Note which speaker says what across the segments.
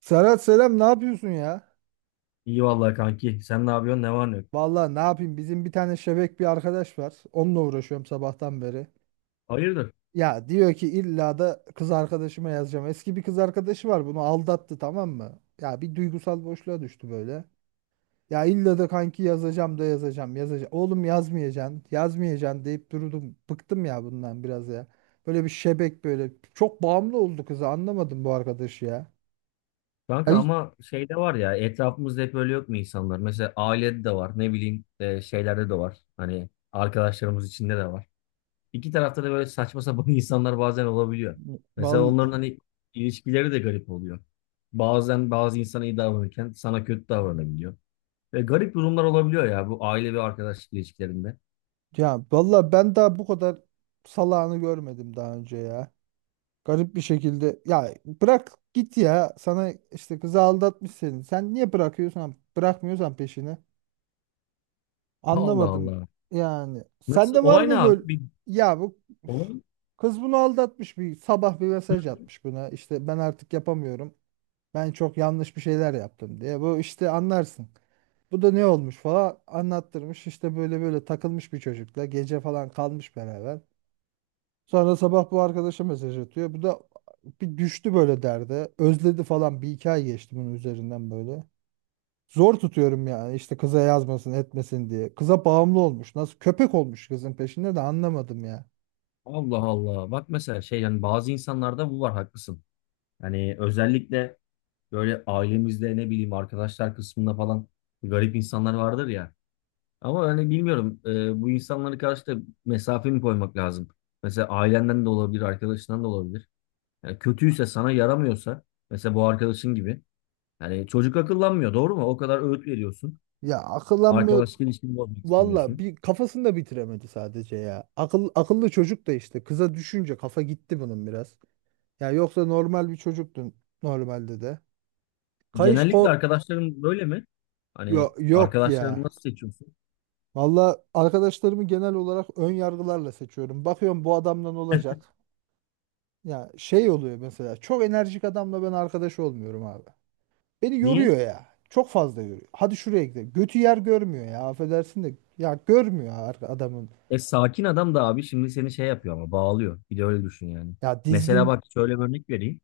Speaker 1: Serhat selam, ne yapıyorsun ya?
Speaker 2: İyi vallahi kanki. Sen ne yapıyorsun? Ne var ne yok?
Speaker 1: Vallahi ne yapayım, bizim bir tane şebek bir arkadaş var. Onunla uğraşıyorum sabahtan beri.
Speaker 2: Hayırdır?
Speaker 1: Ya diyor ki illa da kız arkadaşıma yazacağım. Eski bir kız arkadaşı var, bunu aldattı, tamam mı? Ya bir duygusal boşluğa düştü böyle. Ya illa da kanki yazacağım da yazacağım yazacağım. Oğlum yazmayacaksın yazmayacaksın deyip durdum. Bıktım ya bundan biraz ya. Böyle bir şebek böyle. Çok bağımlı oldu kıza, anlamadım bu arkadaşı ya.
Speaker 2: Kanka
Speaker 1: Ay,
Speaker 2: ama şeyde var ya etrafımızda hep öyle yok mu insanlar? Mesela ailede de var. Ne bileyim şeylerde de var. Hani arkadaşlarımız içinde de var. İki tarafta da böyle saçma sapan insanlar bazen olabiliyor. Mesela onların
Speaker 1: vallahi.
Speaker 2: hani ilişkileri de garip oluyor. Bazen bazı insana iyi davranırken sana kötü davranabiliyor. Ve garip durumlar olabiliyor ya bu aile ve arkadaşlık ilişkilerinde.
Speaker 1: Ya valla ben daha bu kadar salağını görmedim daha önce ya. Garip bir şekilde, ya bırak git ya, sana işte kızı aldatmış seni. Sen niye bırakıyorsan bırakmıyorsan peşini
Speaker 2: Allah
Speaker 1: anlamadım
Speaker 2: Allah.
Speaker 1: yani.
Speaker 2: Nasıl?
Speaker 1: Sende var
Speaker 2: Olay ne
Speaker 1: mı
Speaker 2: abi?
Speaker 1: böyle?
Speaker 2: Bir
Speaker 1: Ya bu, üf.
Speaker 2: olay.
Speaker 1: Kız bunu aldatmış, bir sabah bir mesaj atmış buna, işte ben artık yapamıyorum. Ben çok yanlış bir şeyler yaptım diye. Bu işte anlarsın. Bu da ne olmuş falan anlattırmış, işte böyle böyle takılmış bir çocukla, gece falan kalmış beraber. Sonra sabah bu arkadaşa mesaj atıyor. Bu da bir düştü böyle derde. Özledi falan, bir iki ay geçti bunun üzerinden böyle. Zor tutuyorum yani, işte kıza yazmasın etmesin diye. Kıza bağımlı olmuş. Nasıl köpek olmuş kızın peşinde de, anlamadım ya.
Speaker 2: Allah Allah. Bak mesela şey yani bazı insanlarda bu var haklısın. Yani özellikle böyle ailemizde ne bileyim arkadaşlar kısmında falan garip insanlar vardır ya. Ama hani bilmiyorum bu insanlara karşı da mesafe mi koymak lazım? Mesela ailenden de olabilir, arkadaşından da olabilir. Yani kötüyse sana yaramıyorsa mesela bu arkadaşın gibi. Yani çocuk akıllanmıyor doğru mu? O kadar öğüt veriyorsun.
Speaker 1: Ya akıllanmıyor.
Speaker 2: Arkadaşlık ilişkini bozmak
Speaker 1: Valla
Speaker 2: istemiyorsun.
Speaker 1: bir kafasını da bitiremedi sadece ya. Akıl, akıllı çocuk da, işte kıza düşünce kafa gitti bunun biraz. Ya yoksa normal bir çocuktun normalde de. Kayış
Speaker 2: Genellikle
Speaker 1: ko.
Speaker 2: arkadaşların böyle mi? Hani
Speaker 1: Yok
Speaker 2: arkadaşlarını
Speaker 1: ya.
Speaker 2: nasıl seçiyorsun?
Speaker 1: Valla arkadaşlarımı genel olarak ön yargılarla seçiyorum. Bakıyorum bu adamdan olacak. Ya şey oluyor mesela, çok enerjik adamla ben arkadaş olmuyorum abi. Beni yoruyor
Speaker 2: Niye?
Speaker 1: ya. Çok fazla yoruyor. Hadi şuraya gidelim. Götü yer görmüyor ya, affedersin de. Ya görmüyor adamın.
Speaker 2: E sakin adam da abi şimdi seni şey yapıyor ama bağlıyor. Bir de öyle düşün yani.
Speaker 1: Ya
Speaker 2: Mesela
Speaker 1: dizgin.
Speaker 2: bak şöyle bir örnek vereyim.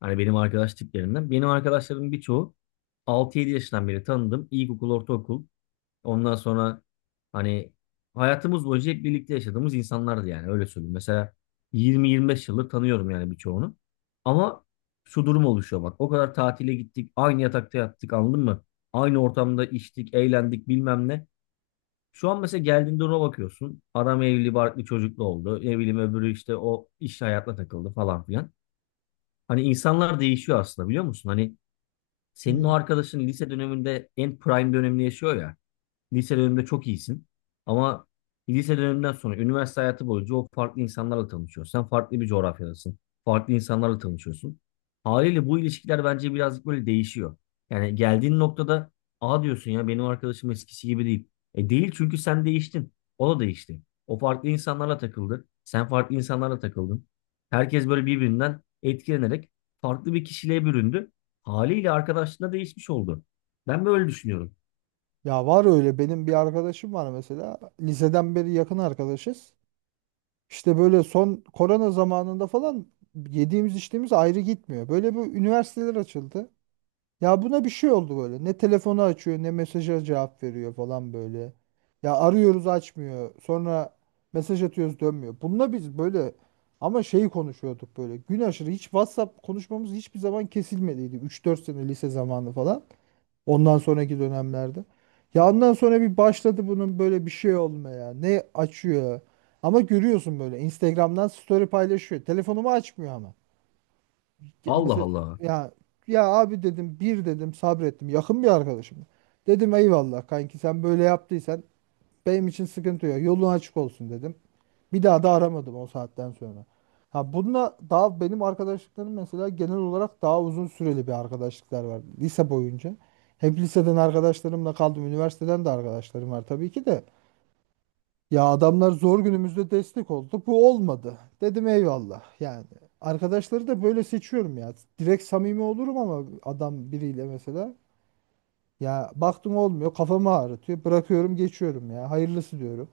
Speaker 2: Hani benim arkadaş tiplerinden. Benim arkadaşlarımın birçoğu 6-7 yaşından beri tanıdım. İlkokul, ortaokul. Ondan sonra hani hayatımız boyunca hep birlikte yaşadığımız insanlardı yani öyle söyleyeyim. Mesela 20-25 yıldır tanıyorum yani birçoğunu. Ama şu durum oluşuyor bak. O kadar tatile gittik, aynı yatakta yattık anladın mı? Aynı ortamda içtik, eğlendik bilmem ne. Şu an mesela geldiğinde ona bakıyorsun. Adam evli barklı çocuklu oldu. Ne bileyim öbürü işte o iş hayatına takıldı falan filan. Hani insanlar değişiyor aslında biliyor musun? Hani senin o
Speaker 1: Hmm.
Speaker 2: arkadaşın lise döneminde en prime dönemini yaşıyor ya. Lise döneminde çok iyisin. Ama lise döneminden sonra üniversite hayatı boyunca o farklı insanlarla tanışıyorsun. Sen farklı bir coğrafyadasın. Farklı insanlarla tanışıyorsun. Haliyle bu ilişkiler bence birazcık böyle değişiyor. Yani geldiğin noktada aa diyorsun ya benim arkadaşım eskisi gibi değil. E değil çünkü sen değiştin. O da değişti. O farklı insanlarla takıldı. Sen farklı insanlarla takıldın. Herkes böyle birbirinden etkilenerek farklı bir kişiliğe büründü. Haliyle arkadaşlığında değişmiş oldu. Ben böyle düşünüyorum.
Speaker 1: Ya var öyle, benim bir arkadaşım var mesela. Liseden beri yakın arkadaşız. İşte böyle son korona zamanında falan, yediğimiz içtiğimiz ayrı gitmiyor. Böyle bir üniversiteler açıldı. Ya buna bir şey oldu böyle. Ne telefonu açıyor, ne mesaja cevap veriyor falan böyle. Ya arıyoruz açmıyor. Sonra mesaj atıyoruz dönmüyor. Bununla biz böyle, ama şeyi konuşuyorduk böyle. Gün aşırı hiç WhatsApp konuşmamız hiçbir zaman kesilmediydi. Üç dört sene lise zamanı falan. Ondan sonraki dönemlerde. Ya ondan sonra bir başladı bunun böyle bir şey olmaya. Ne açıyor. Ama görüyorsun böyle Instagram'dan story paylaşıyor. Telefonumu açmıyor ama.
Speaker 2: Allah
Speaker 1: Mesela,
Speaker 2: Allah.
Speaker 1: ya, ya abi dedim, bir dedim sabrettim yakın bir arkadaşım. Dedim eyvallah kanki, sen böyle yaptıysan benim için sıkıntı yok, yolun açık olsun dedim. Bir daha da aramadım o saatten sonra. Ha bununla daha, benim arkadaşlıklarım mesela genel olarak daha uzun süreli bir arkadaşlıklar var lise boyunca. Hep liseden arkadaşlarımla kaldım, üniversiteden de arkadaşlarım var tabii ki de. Ya adamlar zor günümüzde destek oldu. Bu olmadı. Dedim eyvallah. Yani arkadaşları da böyle seçiyorum ya. Direkt samimi olurum ama adam biriyle mesela. Ya baktım olmuyor. Kafamı ağrıtıyor. Bırakıyorum geçiyorum ya. Hayırlısı diyorum.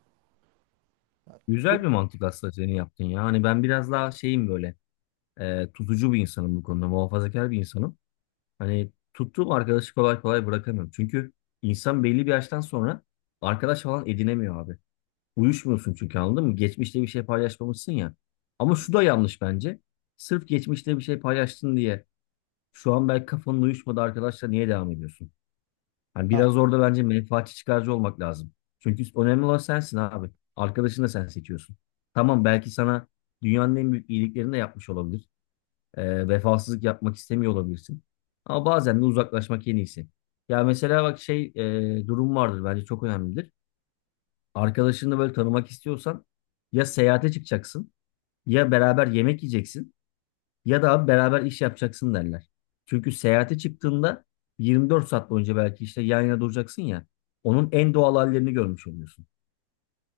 Speaker 2: Güzel
Speaker 1: Yok.
Speaker 2: bir mantık aslında senin yaptın ya. Hani ben biraz daha şeyim böyle tutucu bir insanım bu konuda. Muhafazakar bir insanım. Hani tuttuğum arkadaşı kolay kolay bırakamıyorum. Çünkü insan belli bir yaştan sonra arkadaş falan edinemiyor abi. Uyuşmuyorsun çünkü anladın mı? Geçmişte bir şey paylaşmamışsın ya. Ama şu da yanlış bence. Sırf geçmişte bir şey paylaştın diye şu an belki kafanın uyuşmadı arkadaşla niye devam ediyorsun? Hani
Speaker 1: Ya,
Speaker 2: biraz orada bence menfaatçi çıkarcı olmak lazım. Çünkü önemli olan sensin abi. Arkadaşını da sen seçiyorsun. Tamam belki sana dünyanın en büyük iyiliklerini de yapmış olabilir. Vefasızlık yapmak istemiyor olabilirsin. Ama bazen de uzaklaşmak en iyisi. Ya mesela bak şey durum vardır bence çok önemlidir. Arkadaşını böyle tanımak istiyorsan ya seyahate çıkacaksın ya beraber yemek yiyeceksin. Ya da abi beraber iş yapacaksın derler. Çünkü seyahate çıktığında 24 saat boyunca belki işte yan yana duracaksın ya. Onun en doğal hallerini görmüş oluyorsun.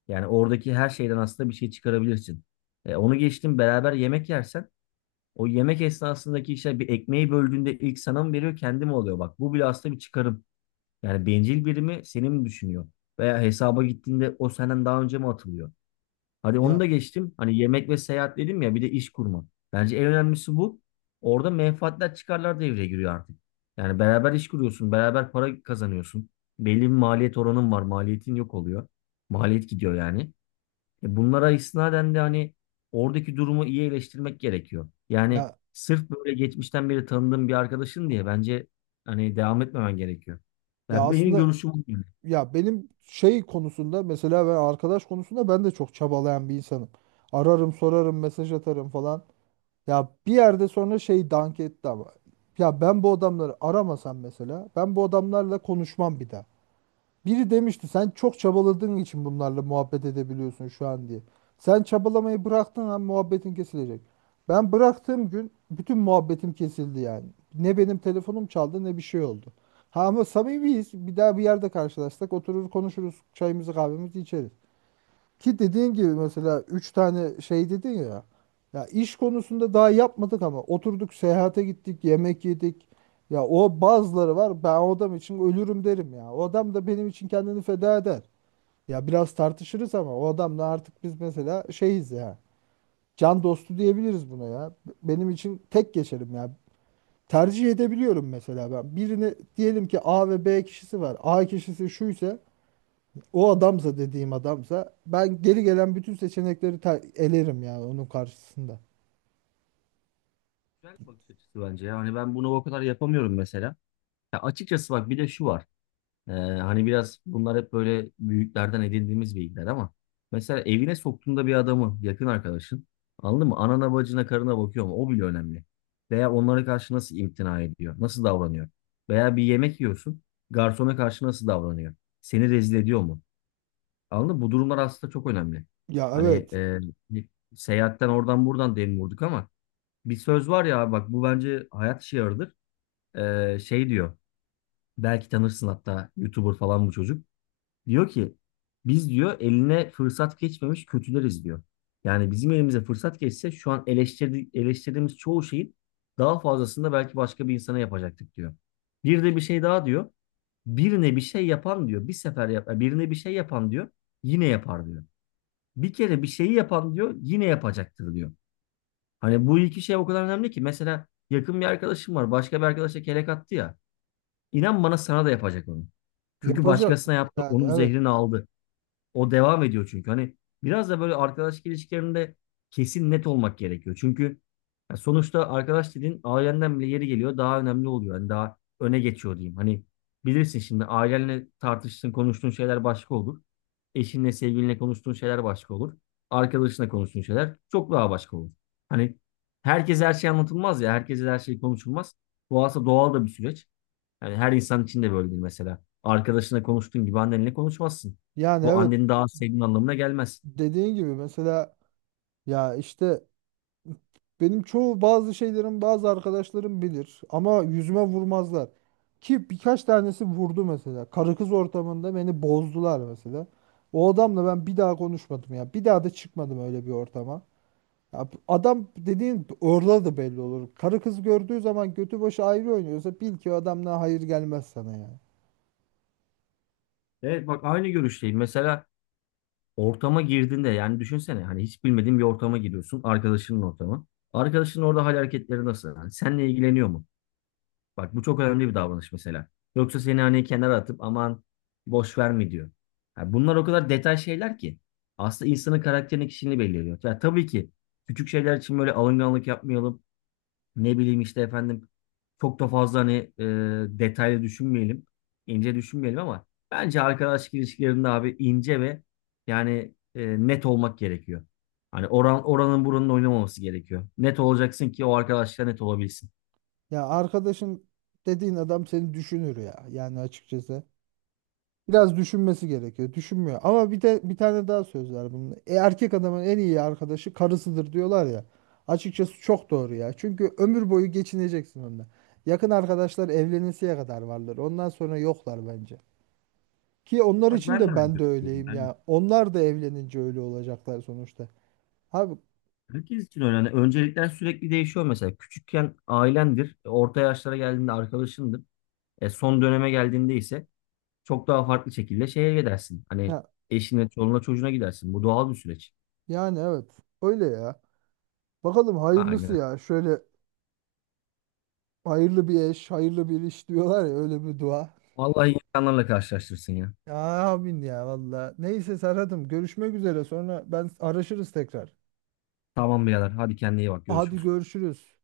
Speaker 2: Yani oradaki her şeyden aslında bir şey çıkarabilirsin. Onu geçtim beraber yemek yersen o yemek esnasındaki işte bir ekmeği böldüğünde ilk sana mı veriyor kendi mi oluyor? Bak bu bile aslında bir çıkarım. Yani bencil biri mi seni mi düşünüyor? Veya hesaba gittiğinde o senden daha önce mi atılıyor? Hadi onu
Speaker 1: ya,
Speaker 2: da geçtim. Hani yemek ve seyahat dedim ya bir de iş kurma. Bence en önemlisi bu. Orada menfaatler çıkarlar devreye giriyor artık. Yani beraber iş kuruyorsun, beraber para kazanıyorsun. Belli bir maliyet oranın var, maliyetin yok oluyor. Maliyet gidiyor yani. E bunlara istinaden de hani oradaki durumu iyi eleştirmek gerekiyor. Yani
Speaker 1: ya,
Speaker 2: sırf böyle geçmişten beri tanıdığım bir arkadaşın diye bence hani devam etmemen gerekiyor.
Speaker 1: ya
Speaker 2: Benim
Speaker 1: aslında,
Speaker 2: görüşüm bu. Yani.
Speaker 1: ya benim şey konusunda, mesela ben arkadaş konusunda ben de çok çabalayan bir insanım. Ararım sorarım mesaj atarım falan. Ya bir yerde sonra şey dank etti ama. Ya ben bu adamları aramasam, mesela ben bu adamlarla konuşmam bir daha. Biri demişti sen çok çabaladığın için bunlarla muhabbet edebiliyorsun şu an diye. Sen çabalamayı bıraktığın an muhabbetin kesilecek. Ben bıraktığım gün bütün muhabbetim kesildi yani. Ne benim telefonum çaldı, ne bir şey oldu. Ha ama samimiyiz. Bir daha bir yerde karşılaşsak oturur konuşuruz. Çayımızı kahvemizi içeriz. Ki dediğin gibi mesela 3 tane şey dedin ya. Ya iş konusunda daha yapmadık ama oturduk, seyahate gittik, yemek yedik. Ya o bazıları var. Ben o adam için ölürüm derim ya. O adam da benim için kendini feda eder. Ya biraz tartışırız ama o adamla artık biz mesela şeyiz ya. Can dostu diyebiliriz buna ya. Benim için tek geçerim ya. Tercih edebiliyorum mesela ben. Birini, diyelim ki A ve B kişisi var. A kişisi şu ise, o adamsa, dediğim adamsa ben geri gelen bütün seçenekleri elerim yani onun karşısında.
Speaker 2: Güzel bir bakış açısı bence. Yani ben bunu o kadar yapamıyorum mesela. Ya açıkçası bak bir de şu var. Hani biraz bunlar hep böyle büyüklerden edindiğimiz bilgiler ama mesela evine soktuğunda bir adamı yakın arkadaşın anladın mı? Anana bacına karına bakıyor mu? O bile önemli. Veya onlara karşı nasıl imtina ediyor? Nasıl davranıyor? Veya bir yemek yiyorsun. Garsona karşı nasıl davranıyor? Seni rezil ediyor mu? Anladın mı? Bu durumlar aslında çok önemli.
Speaker 1: Ya
Speaker 2: Hani
Speaker 1: evet,
Speaker 2: bir seyahatten oradan buradan dem vurduk ama bir söz var ya abi, bak bu bence hayat şiarıdır. Şey diyor. Belki tanırsın hatta YouTuber falan bu çocuk. Diyor ki biz diyor eline fırsat geçmemiş kötüleriz diyor. Yani bizim elimize fırsat geçse şu an eleştirdiğimiz çoğu şeyin daha fazlasını da belki başka bir insana yapacaktık diyor. Bir de bir şey daha diyor. Birine bir şey yapan diyor. Bir sefer yap, "Yani birine bir şey yapan diyor. Yine yapar diyor. Bir kere bir şeyi yapan diyor. Yine yapacaktır diyor. Hani bu iki şey o kadar önemli ki. Mesela yakın bir arkadaşım var. Başka bir arkadaşa kelek attı ya. İnan bana sana da yapacak onu. Çünkü
Speaker 1: yapacak.
Speaker 2: başkasına yaptı,
Speaker 1: Yani
Speaker 2: onun
Speaker 1: evet.
Speaker 2: zehrini aldı. O devam ediyor çünkü. Hani biraz da böyle arkadaşlık ilişkilerinde kesin net olmak gerekiyor. Çünkü ya sonuçta arkadaş dediğin ailenden bile yeri geliyor daha önemli oluyor. Hani daha öne geçiyor diyeyim. Hani bilirsin şimdi ailenle tartıştığın, konuştuğun şeyler başka olur. Eşinle, sevgilinle konuştuğun şeyler başka olur. Arkadaşınla konuştuğun şeyler çok daha başka olur. Hani herkese her şey anlatılmaz ya, herkese her şey konuşulmaz. Bu aslında doğal da bir süreç. Yani her insan için de böyledir mesela. Arkadaşına konuştuğun gibi annenle konuşmazsın.
Speaker 1: Yani
Speaker 2: Bu
Speaker 1: evet,
Speaker 2: anneni daha az sevdiğin anlamına gelmez.
Speaker 1: dediğin gibi mesela, ya işte benim çoğu bazı şeylerim, bazı arkadaşlarım bilir ama yüzüme vurmazlar. Ki birkaç tanesi vurdu mesela. Karı kız ortamında beni bozdular mesela. O adamla ben bir daha konuşmadım ya. Bir daha da çıkmadım öyle bir ortama. Ya bu adam dediğin orada da belli olur. Karı kız gördüğü zaman götü başı ayrı oynuyorsa, bil ki o adamdan hayır gelmez sana ya.
Speaker 2: Evet bak aynı görüşteyim. Mesela ortama girdiğinde yani düşünsene hani hiç bilmediğin bir ortama giriyorsun. Arkadaşının ortamı. Arkadaşının orada hal hareketleri nasıl? Yani seninle ilgileniyor mu? Bak bu çok önemli bir davranış mesela. Yoksa seni hani kenara atıp aman boş ver mi diyor. Yani bunlar o kadar detay şeyler ki. Aslında insanın karakterini kişiliğini belirliyor. Yani tabii ki küçük şeyler için böyle alınganlık yapmayalım. Ne bileyim işte efendim çok da fazla hani e, detaylı düşünmeyelim. İnce düşünmeyelim ama bence arkadaşlık ilişkilerinde abi ince ve yani net olmak gerekiyor. Hani oranın buranın oynamaması gerekiyor. Net olacaksın ki o arkadaşla net olabilsin.
Speaker 1: Ya arkadaşın dediğin adam seni düşünür ya. Yani açıkçası. Biraz düşünmesi gerekiyor. Düşünmüyor. Ama bir de bir tane daha söz var bunun. Erkek adamın en iyi arkadaşı karısıdır diyorlar ya. Açıkçası çok doğru ya. Çünkü ömür boyu geçineceksin onunla. Yakın arkadaşlar evlenesiye kadar vardır. Ondan sonra yoklar bence. Ki onlar
Speaker 2: Bak
Speaker 1: için
Speaker 2: ben de
Speaker 1: de
Speaker 2: aynı
Speaker 1: ben de
Speaker 2: düşünüyorum.
Speaker 1: öyleyim
Speaker 2: Yani
Speaker 1: ya. Onlar da evlenince öyle olacaklar sonuçta. Abi
Speaker 2: herkes için öyle. Yani öncelikler sürekli değişiyor mesela. Küçükken ailendir. Orta yaşlara geldiğinde arkadaşındır. Son döneme geldiğinde ise çok daha farklı şekilde şeye gidersin. Hani
Speaker 1: ya,
Speaker 2: eşine, çoluğuna, çocuğuna gidersin. Bu doğal bir süreç.
Speaker 1: yani evet öyle ya. Bakalım hayırlısı
Speaker 2: Aynen.
Speaker 1: ya. Şöyle hayırlı bir eş, hayırlı bir iş diyorlar ya, öyle bir dua.
Speaker 2: Vallahi insanlarla karşılaştırsın ya.
Speaker 1: Ya amin ya valla. Neyse Serhat'ım, görüşmek üzere. Sonra ben araşırız tekrar.
Speaker 2: Tamam birader. Hadi kendine iyi bak.
Speaker 1: Hadi
Speaker 2: Görüşürüz.
Speaker 1: görüşürüz.